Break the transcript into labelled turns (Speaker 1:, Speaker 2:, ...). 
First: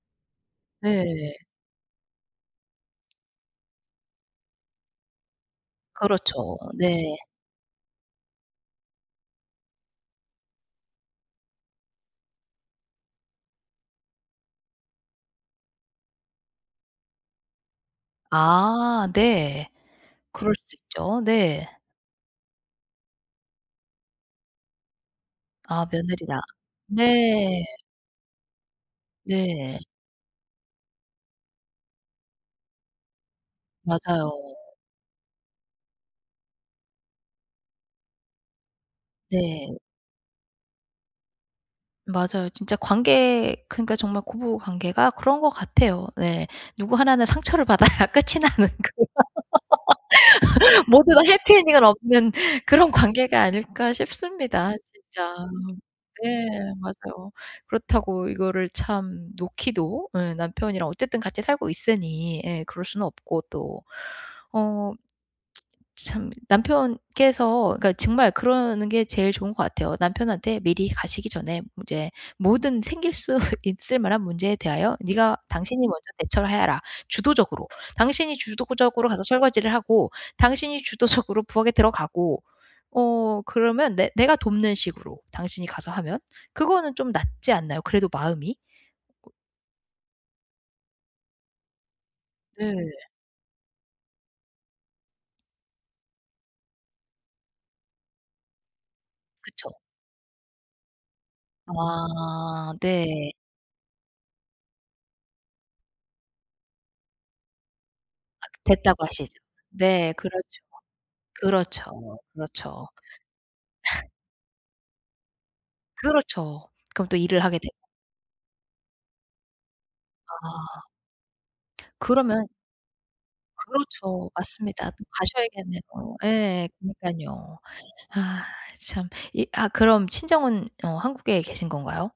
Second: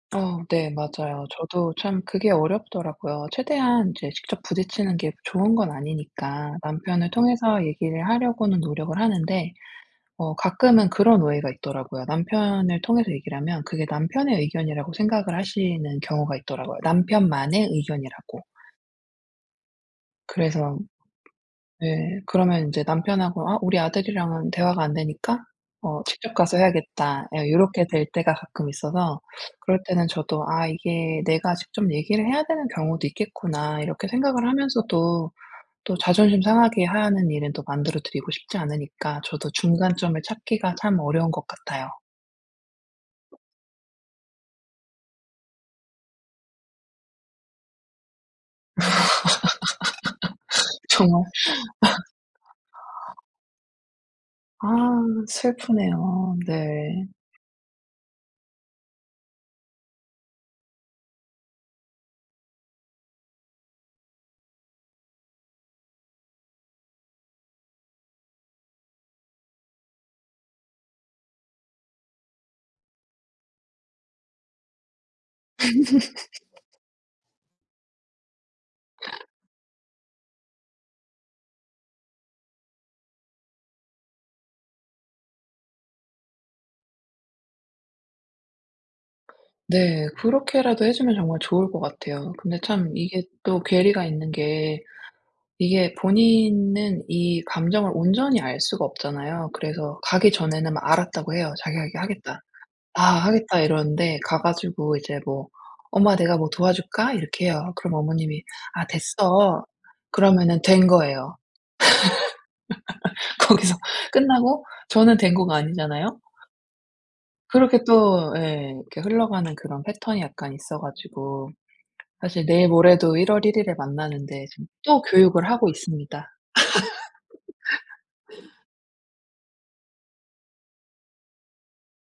Speaker 1: 어. 네 맞아요.
Speaker 2: 네.
Speaker 1: 저도 참 그게 어렵더라고요. 최대한 이제 직접 부딪히는 게 좋은 건 아니니까
Speaker 2: 그렇죠.
Speaker 1: 남편을
Speaker 2: 네.
Speaker 1: 통해서 얘기를 하려고는 노력을 하는데 어 가끔은 그런 오해가 있더라고요. 남편을 통해서 얘기를 하면 그게 남편의 의견이라고 생각을 하시는 경우가 있더라고요. 남편만의 의견이라고.
Speaker 2: 아 네. 그럴 수
Speaker 1: 그래서
Speaker 2: 있죠. 네.
Speaker 1: 네. 그러면 인제 남편하고 "아. 우리 아들이랑은 대화가 안 되니까
Speaker 2: 아
Speaker 1: 어 직접
Speaker 2: 며느리랑.
Speaker 1: 가서 해야겠다."
Speaker 2: 네.
Speaker 1: 요렇게 될 때가 가끔 있어서
Speaker 2: 네.
Speaker 1: 그럴 때는 저도 '아. 이게 내가 직접 얘기를 해야 되는 경우도 있겠구나.' 이렇게
Speaker 2: 맞아요.
Speaker 1: 생각을 하면서도 또 자존심 상하게 하는 일은 또 만들어 드리고 싶지 않으니까 저도
Speaker 2: 네.
Speaker 1: 중간점을 찾기가 참 어려운 것 같아요.
Speaker 2: 맞아요. 진짜 관계 그러니까 정말 고부 관계가 그런 거 같아요. 네. 누구 하나는 상처를 받아야 끝이 나는 그런 모두가
Speaker 1: 정말.
Speaker 2: 해피 엔딩은 없는 그런 관계가 아닐까
Speaker 1: 아
Speaker 2: 싶습니다. 진짜.
Speaker 1: 슬프네요.
Speaker 2: 네
Speaker 1: 네.
Speaker 2: 맞아요. 그렇다고 이거를 참 놓기도 예 남편이랑 어쨌든 같이 살고 있으니. 예. 그럴 수는 없고 또. 어. 참 남편께서 그러니까 정말 그러는 게 제일 좋은 것 같아요. 남편한테 미리 가시기 전에 인제 모든 생길 수 있을 만한 문제에 대하여 "니가 당신이 먼저 대처를 해라. 주도적으로. 당신이 주도적으로 가서 설거지를 하고 당신이 주도적으로 부엌에 들어가고. 어 그러면 내 내가 돕는 식으로, 당신이 가서 하면." 그거는 좀 낫지 않나요? 그래도 마음이?
Speaker 1: 네. 그렇게라도 해 주면 정말 좋을 것 같아요. 근데
Speaker 2: 네.
Speaker 1: 참 이게 또 괴리가 있는 게 이게 본인은 이 감정을 온전히 알 수가 없잖아요.
Speaker 2: 그쵸.
Speaker 1: 그래서 가기 전에는 막 알았다고 해요. 자기가 얘기하겠다.
Speaker 2: 아
Speaker 1: "아.
Speaker 2: 네.
Speaker 1: 하겠다." 이러는데 가 가지고 이제 뭐 "엄마 내가 뭐 도와줄까?" 이렇게 해요. 그럼 어머님이
Speaker 2: 아
Speaker 1: "아.
Speaker 2: 됐다고 하시죠.
Speaker 1: 됐어."
Speaker 2: 네
Speaker 1: 그러면은
Speaker 2: 그렇죠.
Speaker 1: 된 거예요.
Speaker 2: 그렇죠, 그렇죠.
Speaker 1: 거기서 끝나고 저는 된 거가 아니잖아요?
Speaker 2: 그렇죠. 그럼 또 일을 하게
Speaker 1: 그렇게
Speaker 2: 되고.
Speaker 1: 또 예. 이렇게 흘러가는 그런 패턴이 약간 있어
Speaker 2: 아.
Speaker 1: 가지고. 사실
Speaker 2: 그러면
Speaker 1: 내일 모레도 1 월 1 일에
Speaker 2: 그렇죠.
Speaker 1: 만나는데 지금
Speaker 2: 맞습니다.
Speaker 1: 또
Speaker 2: 또
Speaker 1: 교육을 하고
Speaker 2: 가셔야겠네요.
Speaker 1: 있습니다.
Speaker 2: 예. 그러니깐요. 아 참. 이 아 그럼 친정은 어 한국에 계신 건가요?